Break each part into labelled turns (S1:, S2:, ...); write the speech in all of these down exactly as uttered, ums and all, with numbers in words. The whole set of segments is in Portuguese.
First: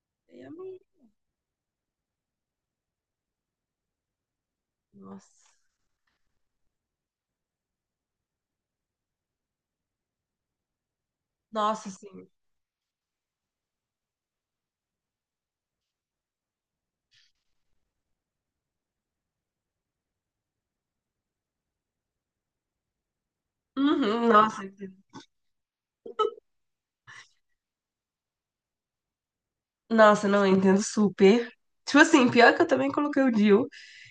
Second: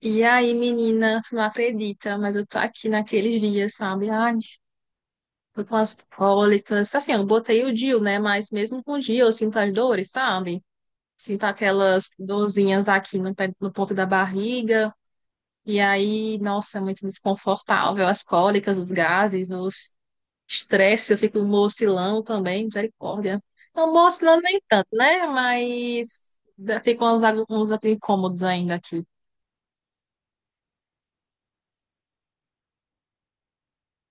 S1: E
S2: Eu
S1: aí,
S2: não-
S1: menina, tu não acredita, mas eu tô aqui naqueles dias, sabe? Ai,
S2: Nossa.
S1: tô com as cólicas. Assim, eu botei o D I U, né? Mas mesmo com o D I U, eu sinto as dores, sabe? Sinto
S2: Nossa,
S1: aquelas
S2: sim.
S1: dorzinhas aqui no, pé- no ponto da barriga. E aí, nossa, é muito desconfortável. As cólicas, os gases, os estresse, eu fico mocilão também, misericórdia. Não,
S2: Uhum,
S1: mocilão nem
S2: nossa,
S1: tanto,
S2: entendo.
S1: né? Mas fica uns, agu- uns incômodos ainda aqui.
S2: Nossa, não, eu entendo super. Tipo assim, pior que eu também coloquei o Dio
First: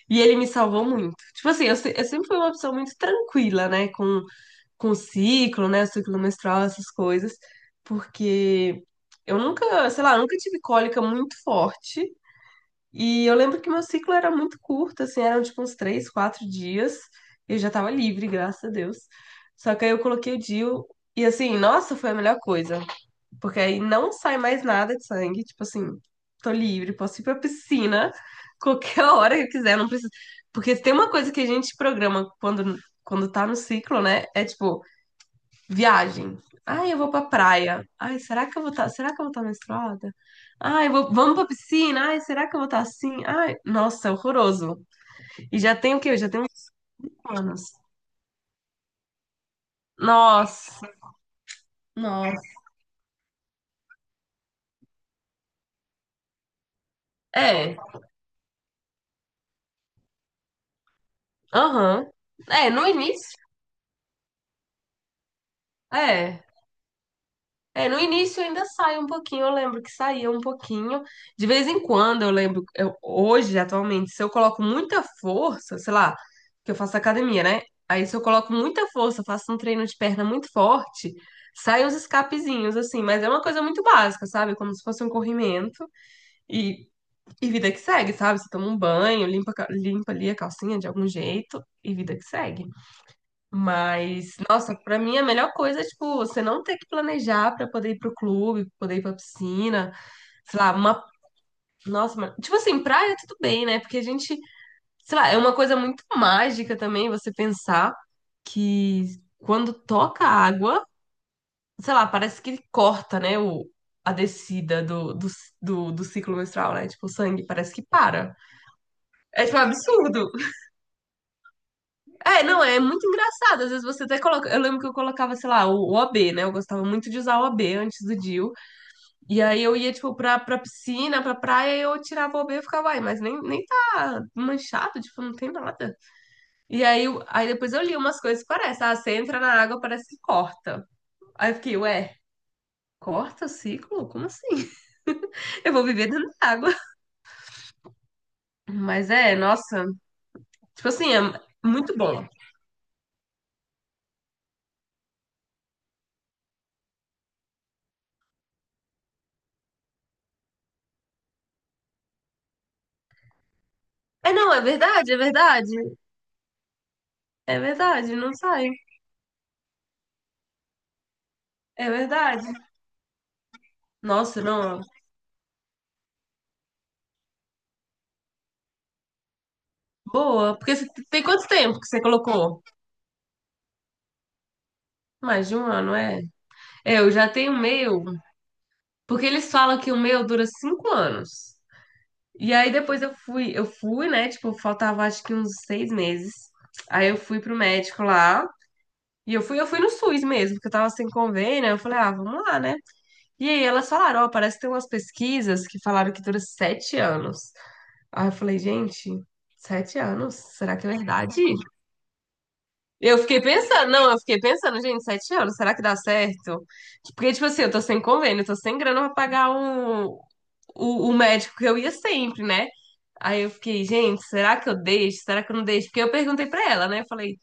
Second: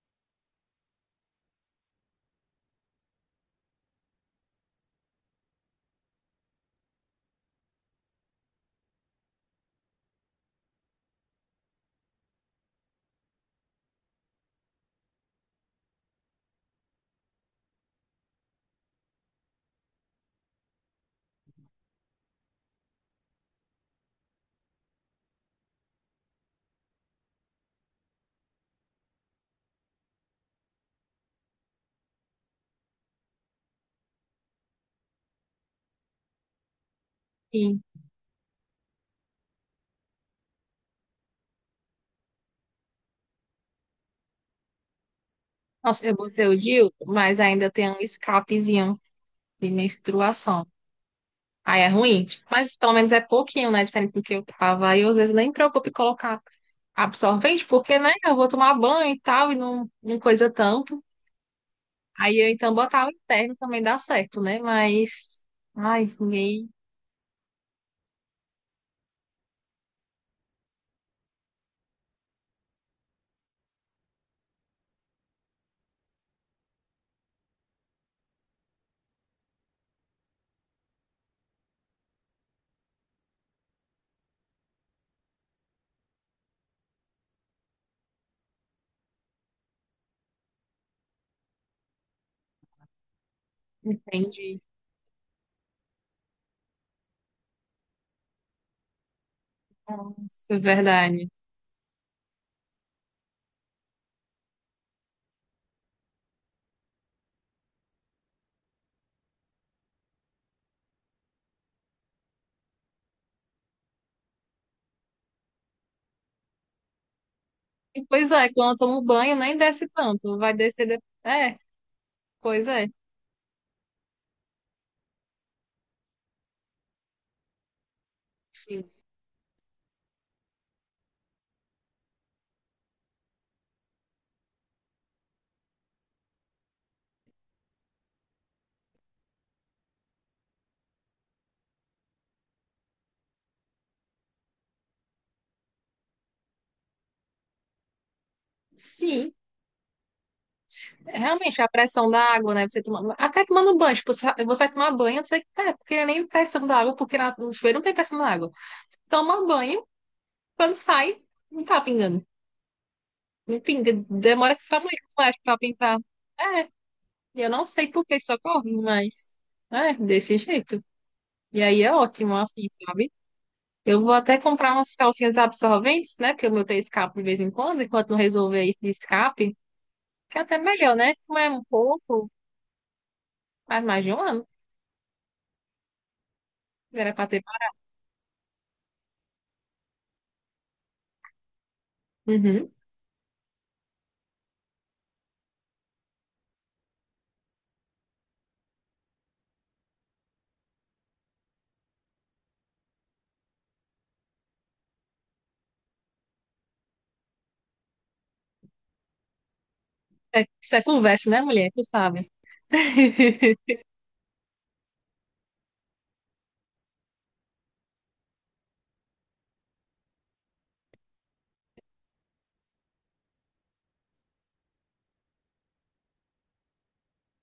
S2: e ele me salvou muito. Tipo assim, eu, se- eu sempre fui uma pessoa muito tranquila, né, com, com o ciclo, né, ciclo menstrual, essas coisas, porque eu nunca, sei lá, nunca tive cólica muito forte. E eu lembro que meu ciclo era muito curto, assim, eram tipo uns três, quatro dias. Eu já tava livre, graças a Deus. Só que aí eu coloquei o D I U e assim, nossa, foi a melhor coisa. Porque aí não sai mais nada de sangue, tipo assim, tô livre, posso ir pra piscina qualquer hora que eu quiser, não precisa. Porque se tem uma coisa que a gente programa quando, quando tá no ciclo, né? É tipo, viagem. Ai, eu vou pra praia. Ai, será que eu vou estar, será que eu vou estar menstruada? Ai, eu vou, vamos pra piscina. Ai, será que eu vou estar assim? Ai, nossa, é horroroso. E já tem o
S1: Nossa,
S2: quê?
S1: eu
S2: Eu já tenho
S1: botei o
S2: uns
S1: D I U,
S2: cinco
S1: mas
S2: anos.
S1: ainda tem um escapezinho de menstruação.
S2: Nossa,
S1: Aí é ruim,
S2: nossa.
S1: tipo, mas pelo menos é pouquinho, né? Diferente do que eu tava. Aí eu às vezes nem me preocupo em colocar absorvente,
S2: É,
S1: porque, né? Eu vou tomar banho e tal, e não, não coisa tanto.
S2: aham.
S1: Aí eu
S2: É,
S1: então
S2: no
S1: botar o
S2: início,
S1: interno também dá certo, né? Mas, ai,
S2: é.
S1: ninguém
S2: É, no início ainda sai um pouquinho, eu lembro que saía um pouquinho. De vez em quando, eu lembro, eu- hoje, atualmente, se eu coloco muita força, sei lá, que eu faço academia, né? Aí se eu coloco muita força, faço um treino de perna muito forte, saem uns escapezinhos, assim, mas é uma coisa muito básica, sabe? Como se fosse um corrimento e, e vida que segue, sabe? Você toma um banho, limpa, a ca- limpa ali a calcinha de algum jeito e vida que segue. Mas,
S1: entende.
S2: nossa, pra mim a melhor coisa é, tipo, você não ter que planejar pra poder ir pro clube, poder ir pra piscina,
S1: Nossa, é
S2: sei lá, uma.
S1: verdade.
S2: Nossa, mas- tipo assim, praia tudo bem, né? Porque a gente, sei lá, é uma coisa muito mágica também você pensar que quando toca a água, sei lá, parece que corta, né, o, a descida do, do, do, do ciclo menstrual, né? Tipo, o sangue parece que
S1: E, pois
S2: para.
S1: é, quando eu tomo banho
S2: É,
S1: nem
S2: tipo, um
S1: desce
S2: absurdo.
S1: tanto, vai descer depois. É,
S2: É, não,
S1: pois
S2: é
S1: é.
S2: muito engraçado. Às vezes você até coloca. Eu lembro que eu colocava, sei lá, o o OB, né? Eu gostava muito de usar o OB antes do D I U.
S1: Sim.
S2: E aí eu ia, tipo, pra, pra piscina, pra praia, e eu tirava o OB e ficava, ai, mas nem, nem tá manchado, tipo, não tem nada. E aí, eu- aí depois eu li umas coisas que parece, ah, você entra na água, parece que corta. Aí eu fiquei, ué. Corta o ciclo? Como assim? Eu vou viver dentro da água. Mas
S1: Sim.
S2: é, nossa, tipo assim,
S1: É,
S2: é
S1: realmente, a
S2: muito
S1: pressão da
S2: bom.
S1: água, né? Você toma... Até tomando banho, tipo, você você vai tomar banho, você é, porque nem pressão da água, porque na- no chuveiro não tem pressão da água. Você toma banho, quando sai, não tá pingando. Não pinga.
S2: É, não,
S1: Demora
S2: é
S1: que sua mãe
S2: verdade, é
S1: mexe pra
S2: verdade.
S1: pintar. É, eu
S2: É
S1: não sei por
S2: verdade,
S1: que isso
S2: não sai.
S1: ocorre, mas é desse jeito. E aí
S2: É
S1: é ótimo,
S2: verdade.
S1: assim, sabe? Eu vou até
S2: Nossa,
S1: comprar
S2: não.
S1: umas calcinhas absorventes, né? Porque o meu tem escape de vez em quando, enquanto não resolver isso de escape, que é
S2: Boa.
S1: até
S2: Porque você
S1: melhor, né?
S2: tem
S1: Como
S2: quanto
S1: é um
S2: tempo que você
S1: pouco,
S2: colocou?
S1: faz mais de um ano.
S2: Mais de um ano, é. É, eu
S1: Era para
S2: já
S1: ter.
S2: tenho o meu, porque eles falam que o meu dura cinco anos. E aí
S1: Uhum.
S2: depois eu fui, eu fui, né? Tipo, faltava acho que uns seis meses. Aí eu fui pro médico lá. E eu fui, eu fui no SUS mesmo, porque eu tava sem convênio. Aí eu falei, ah, vamos lá, né? E aí elas falaram, ó, parece que tem umas pesquisas que falaram que dura sete anos. Aí eu falei, gente, sete anos?
S1: É- Isso
S2: Será
S1: é
S2: que é
S1: conversa, né,
S2: verdade?
S1: mulher? Tu sabe.
S2: Eu fiquei pensando, não, eu fiquei pensando, gente, sete anos, será que dá certo? Porque, tipo assim, eu tô sem convênio, eu tô sem grana pra pagar um, o, o médico que eu ia sempre, né? Aí eu fiquei, gente, será que eu deixo? Será que eu não deixo? Porque eu perguntei pra ela, né? Eu falei,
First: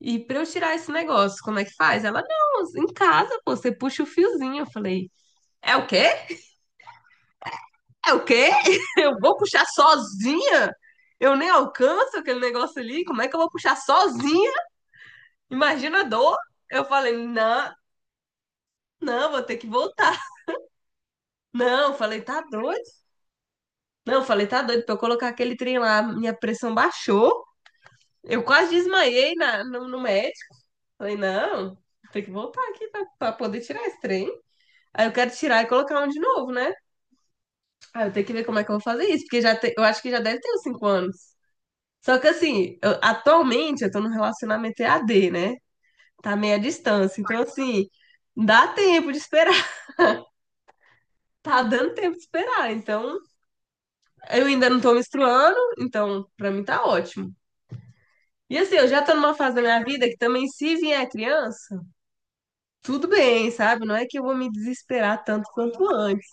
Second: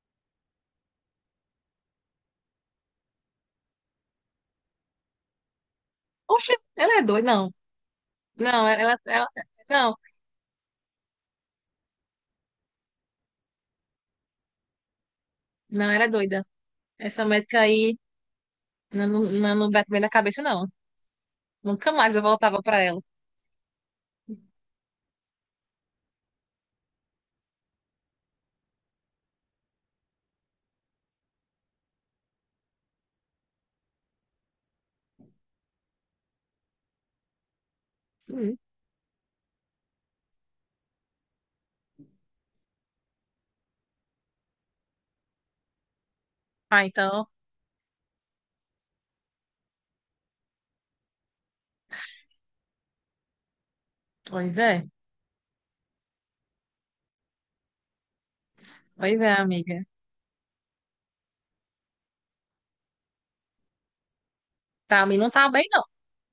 S2: e pra eu tirar esse negócio, como é que faz? Ela, não, em casa, pô, você puxa o fiozinho. Eu falei, é o quê?
S1: Oxe, ela é doida. Não,
S2: É o quê?
S1: não, ela,
S2: Eu
S1: ela,
S2: vou puxar
S1: não,
S2: sozinha? Eu nem alcanço aquele negócio ali, como é que eu vou puxar sozinha?
S1: não,
S2: Imagina
S1: ela
S2: a
S1: é
S2: dor.
S1: doida.
S2: Eu falei,
S1: Essa médica
S2: não.
S1: aí não, não,
S2: Não, vou
S1: não
S2: ter que
S1: não bate bem na
S2: voltar.
S1: cabeça, não. Nunca
S2: Não,
S1: mais
S2: falei,
S1: eu
S2: tá
S1: voltava
S2: doido?
S1: pra ela.
S2: Não, falei, tá doido. Pra eu colocar aquele trem lá, minha pressão baixou. Eu quase desmaiei na, no, no médico. Falei, não, tem que voltar aqui pra, pra poder tirar esse trem. Aí eu quero tirar e colocar um de novo, né? Aí eu tenho que ver
S1: Uhum.
S2: como é que eu vou fazer isso, porque já te- eu acho que já deve ter uns cinco anos. Só que assim, eu- atualmente eu tô num relacionamento E A D, né? Tá meio à
S1: Ah,
S2: distância.
S1: então,
S2: Então, assim, dá tempo de esperar. Tá dando tempo de esperar. Então, eu
S1: pois
S2: ainda não
S1: é,
S2: tô menstruando, então pra mim tá ótimo. E assim, eu já tô
S1: pois é,
S2: numa fase da
S1: amiga.
S2: minha vida que também, se vier criança, tudo bem, sabe? Não é que eu vou me
S1: Pra mim
S2: desesperar
S1: não tá
S2: tanto
S1: bem, não.
S2: quanto antes.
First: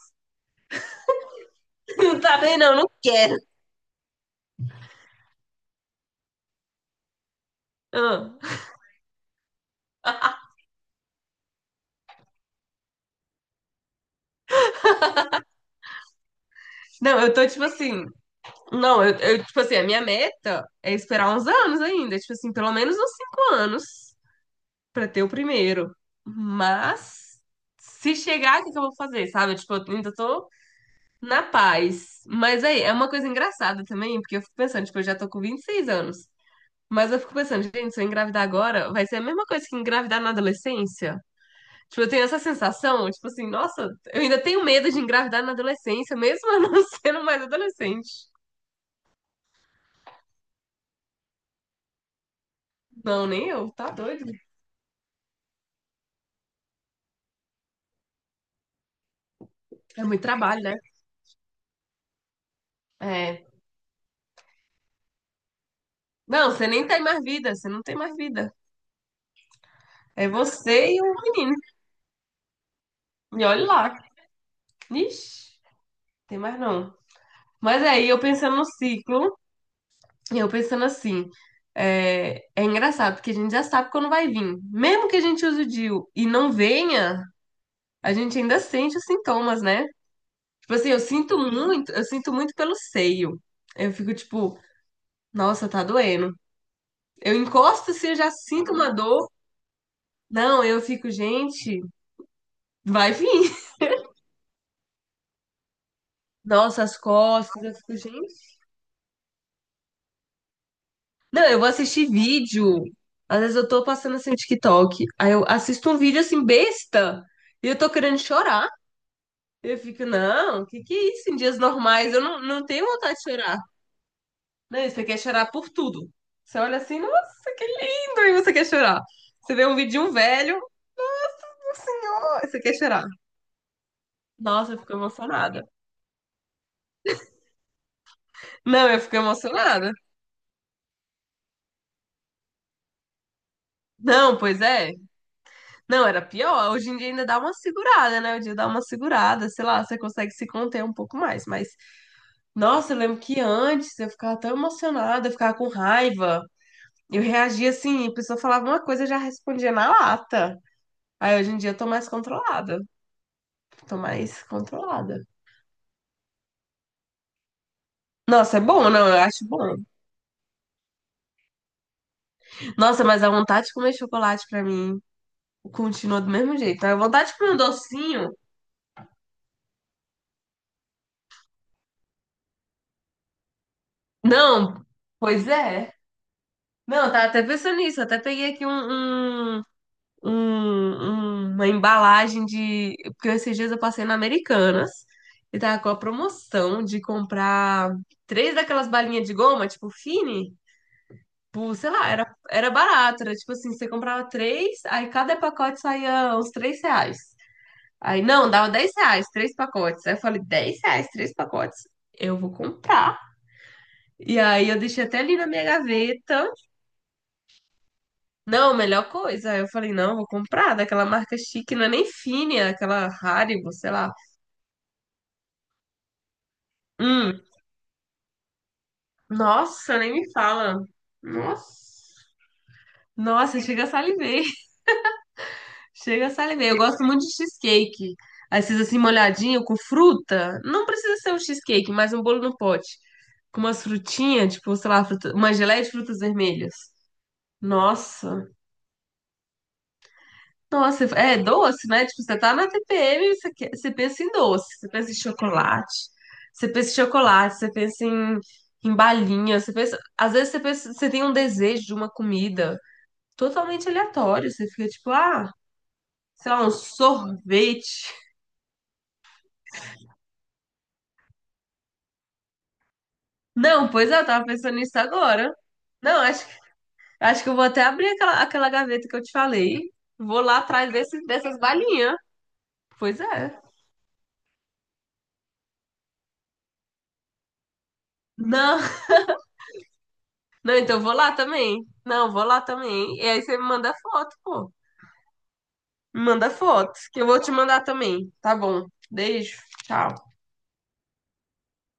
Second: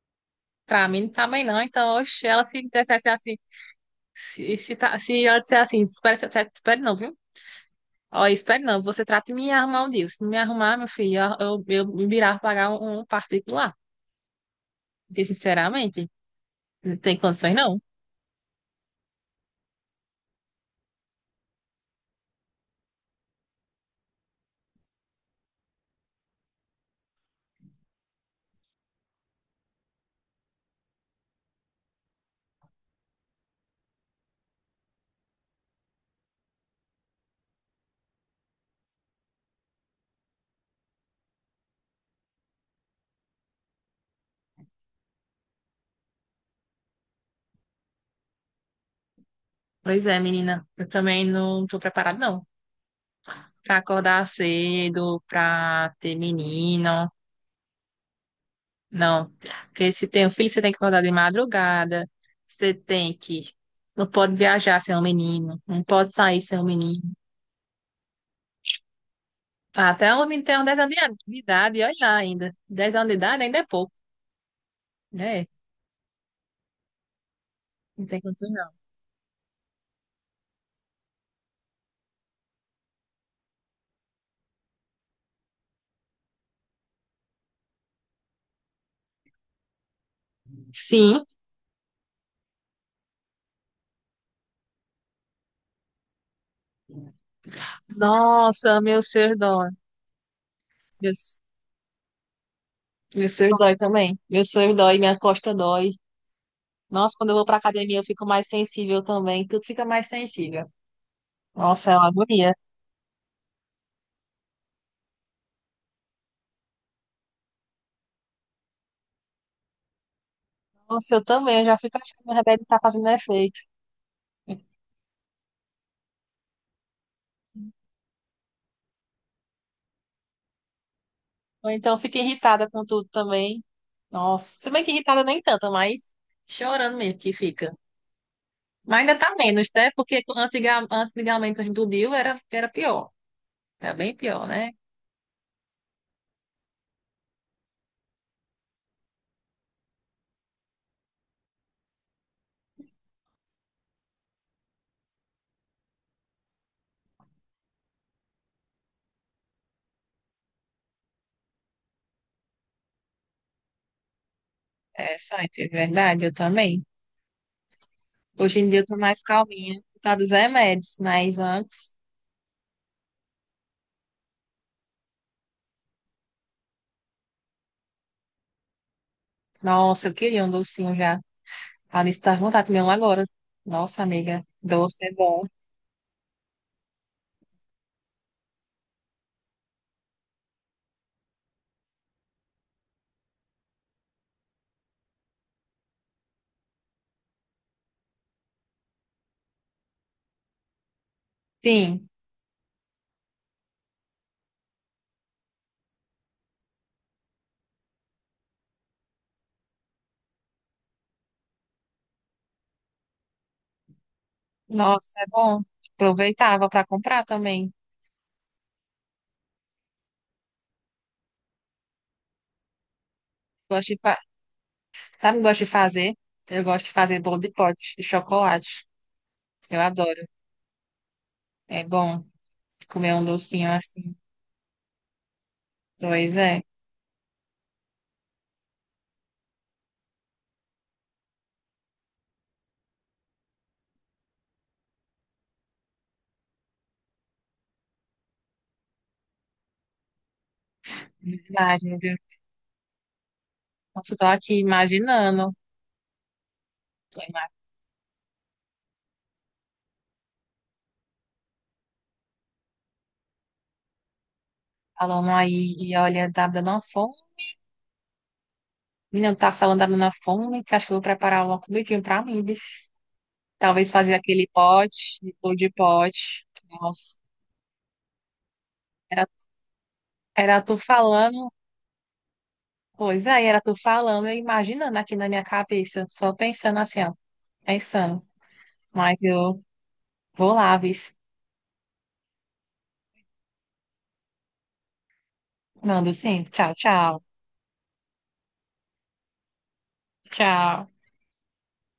S1: Pra mim não tá bem, não. Então,
S2: Não
S1: oxe,
S2: tá
S1: ela
S2: bem,
S1: se
S2: não, não
S1: dissesse assim,
S2: quero.
S1: se, se, tá- se ela disser assim, espere, espere, espere não, viu? Ó,
S2: Ah.
S1: espere não, você trata de me arrumar um dia. Se não me arrumar, meu filho, eu, eu, eu me virar pra pagar um um particular. Porque, sinceramente, não tem
S2: Não, eu tô
S1: condições,
S2: tipo
S1: não.
S2: assim. Não, eu, eu, tipo assim, a minha meta é esperar uns anos ainda, tipo assim, pelo menos uns cinco anos pra ter o primeiro. Mas, se chegar, o que que eu vou fazer, sabe? Tipo, eu ainda tô na paz. Mas aí, é uma coisa engraçada também, porque eu fico pensando, tipo, eu já tô com vinte e seis anos. Mas eu fico pensando, gente, se eu engravidar agora, vai ser a mesma coisa que engravidar na adolescência. Tipo, eu tenho essa sensação, tipo assim, nossa, eu ainda tenho medo de engravidar na adolescência, mesmo eu não sendo mais adolescente.
S1: Pois é, menina. Eu também não tô preparada, não.
S2: Não, nem eu,
S1: Pra
S2: tá
S1: acordar
S2: doido.
S1: cedo, pra ter menino. Não. Porque
S2: É
S1: se
S2: muito
S1: tem um filho, você
S2: trabalho,
S1: tem
S2: né?
S1: que acordar de madrugada. Você tem
S2: É.
S1: que. Não pode viajar sem um menino. Não pode sair
S2: Não,
S1: sem um
S2: você nem tem
S1: menino.
S2: mais vida, você não tem mais vida.
S1: Até um
S2: É
S1: menino tem uns dez
S2: você
S1: anos
S2: e o
S1: de de
S2: menino.
S1: idade, e olha lá ainda. Dez anos de idade
S2: E
S1: ainda é
S2: olha
S1: pouco,
S2: lá.
S1: né?
S2: Ixi, tem mais não. Mas
S1: Não
S2: aí,
S1: tem
S2: eu
S1: condições,
S2: pensando no
S1: não.
S2: ciclo. E eu pensando assim, é, é engraçado, porque a gente já sabe quando vai vir. Mesmo que a gente use o D I U e não venha, a gente ainda sente os sintomas, né? Tipo assim, eu
S1: Sim.
S2: sinto muito, eu sinto muito pelo seio. Eu fico tipo, nossa, tá doendo. Eu encosto se eu já sinto
S1: Nossa,
S2: uma
S1: meu
S2: dor.
S1: ser dói.
S2: Não, eu fico,
S1: Meu,
S2: gente, vai
S1: meu ser
S2: vir.
S1: dói também. Meu ser dói, minha costa dói.
S2: Nossa, as
S1: Nossa, quando eu vou pra
S2: costas, eu fico,
S1: academia eu fico mais
S2: gente.
S1: sensível também. Tudo fica mais sensível.
S2: Não, eu vou
S1: Nossa, é uma
S2: assistir
S1: agonia.
S2: vídeo. Às vezes eu tô passando assim no TikTok, aí eu assisto um vídeo assim besta e eu tô querendo chorar. Eu fico, não, o que que é
S1: Nossa, eu
S2: isso? Em dias
S1: também. Eu já fico
S2: normais
S1: achando
S2: eu
S1: que o
S2: não,
S1: remédio
S2: não
S1: tá
S2: tenho
S1: fazendo
S2: vontade de chorar.
S1: efeito.
S2: Não, e você quer chorar por tudo. Você olha assim, nossa, que lindo, e você quer chorar. Você vê um vídeo de um velho,
S1: Ou
S2: meu
S1: então fico
S2: senhor, e você
S1: irritada
S2: quer
S1: com
S2: chorar.
S1: tudo também. Nossa, se
S2: Nossa, eu
S1: bem que
S2: fico
S1: irritada nem
S2: emocionada.
S1: tanto, mas chorando mesmo que fica.
S2: Não,
S1: Mas
S2: eu fico
S1: ainda tá menos, né?
S2: emocionada.
S1: Porque antiga, antigamente, quando do D I U era, era pior. Era bem
S2: Não,
S1: pior, né?
S2: pois é. Não, era pior. Hoje em dia ainda dá uma segurada, né? O dia dá uma segurada, sei lá, você consegue se conter um pouco mais. Mas, nossa, eu lembro que antes eu ficava tão emocionada, eu ficava com raiva. Eu reagia assim, a pessoa falava uma coisa, eu já respondia na lata. Aí hoje em dia eu tô mais controlada. Tô mais
S1: É,
S2: controlada.
S1: site, é verdade, eu também.
S2: Nossa,
S1: Hoje
S2: é
S1: em dia eu
S2: bom,
S1: tô
S2: não? Eu
S1: mais
S2: acho bom.
S1: calminha por causa dos remédios, mas antes,
S2: Nossa, mas a vontade de comer chocolate pra mim continua do mesmo jeito. A vontade de comer um docinho.
S1: nossa, eu queria um docinho já. A Alice tá com vontade de comer um agora. Nossa, amiga,
S2: Não,
S1: doce é bom.
S2: pois é. Não, eu tava até pensando nisso. Eu até peguei aqui um, um- um- uma embalagem de. Porque esses dias eu passei na Americanas e tava com a promoção de comprar três daquelas balinhas de goma, tipo Fini. Tipo, sei lá,
S1: Sim,
S2: era, era barato. Era tipo assim, você comprava três, aí cada pacote saía uns três reais. Aí, não, dava dez reais, três pacotes. Aí eu falei, dez reais, três pacotes. Eu vou comprar. E aí eu deixei
S1: nossa,
S2: até
S1: é
S2: ali na
S1: bom.
S2: minha gaveta.
S1: Aproveitava para comprar também.
S2: Não, melhor coisa. Aí eu falei, não, vou comprar daquela marca chique, não é nem Fine, é aquela Haribo, sei
S1: Gosto de,
S2: lá.
S1: fa- sabe o que eu gosto de fazer? Eu gosto de fazer bolo
S2: Hum,
S1: de pote de chocolate. Eu
S2: nossa, nem
S1: adoro.
S2: me fala.
S1: É
S2: Nossa,
S1: bom comer um
S2: nossa,
S1: docinho
S2: chega a
S1: assim.
S2: salivei. Chega a
S1: Pois é,
S2: salivei. Eu gosto muito de cheesecake. Aí vocês assim, molhadinho, com fruta. Não precisa ser um cheesecake, mas um bolo no pote. Com umas frutinhas, tipo, sei lá, fruta- uma geleia de frutas vermelhas. Nossa. Nossa, é doce,
S1: verdade,
S2: né?
S1: viu?
S2: Tipo, você tá na T P M, você, quer- você
S1: Nossa, eu
S2: pensa
S1: tô
S2: em
S1: aqui
S2: doce. Você pensa em
S1: imaginando.
S2: chocolate. Você pensa em
S1: Tô ima-
S2: chocolate, você pensa em, em balinha. Você pensa... Às vezes você pensa- você tem um desejo de uma comida totalmente aleatório. Você fica tipo,
S1: falando
S2: ah,
S1: aí e olha, tá
S2: sei
S1: me
S2: lá,
S1: dando
S2: um
S1: uma fome.
S2: sorvete.
S1: Menina, tá falando da dando uma fome, que acho que eu vou preparar uma comidinha pra mim, bis.
S2: Não,
S1: Talvez
S2: pois
S1: fazer
S2: é, eu tava
S1: aquele
S2: pensando nisso
S1: pote, de
S2: agora.
S1: bolo de
S2: Não,
S1: pote.
S2: acho,
S1: Nossa.
S2: acho que eu vou até abrir aquela, aquela gaveta que eu
S1: Era,
S2: te falei. Vou lá
S1: era tu
S2: atrás desse,
S1: falando,
S2: dessas balinhas. Pois
S1: pois aí
S2: é.
S1: era tu falando, eu imaginando aqui na minha cabeça, só pensando assim, ó, pensando.
S2: Não,
S1: Mas eu vou lá,
S2: não, então eu vou
S1: vis.
S2: lá também. Não, vou lá também. E aí você me manda foto, pô.
S1: Mando
S2: Me
S1: sim.
S2: manda
S1: Tchau,
S2: foto,
S1: tchau.
S2: que eu vou te mandar também. Tá bom. Beijo. Tchau.
S1: Tchau.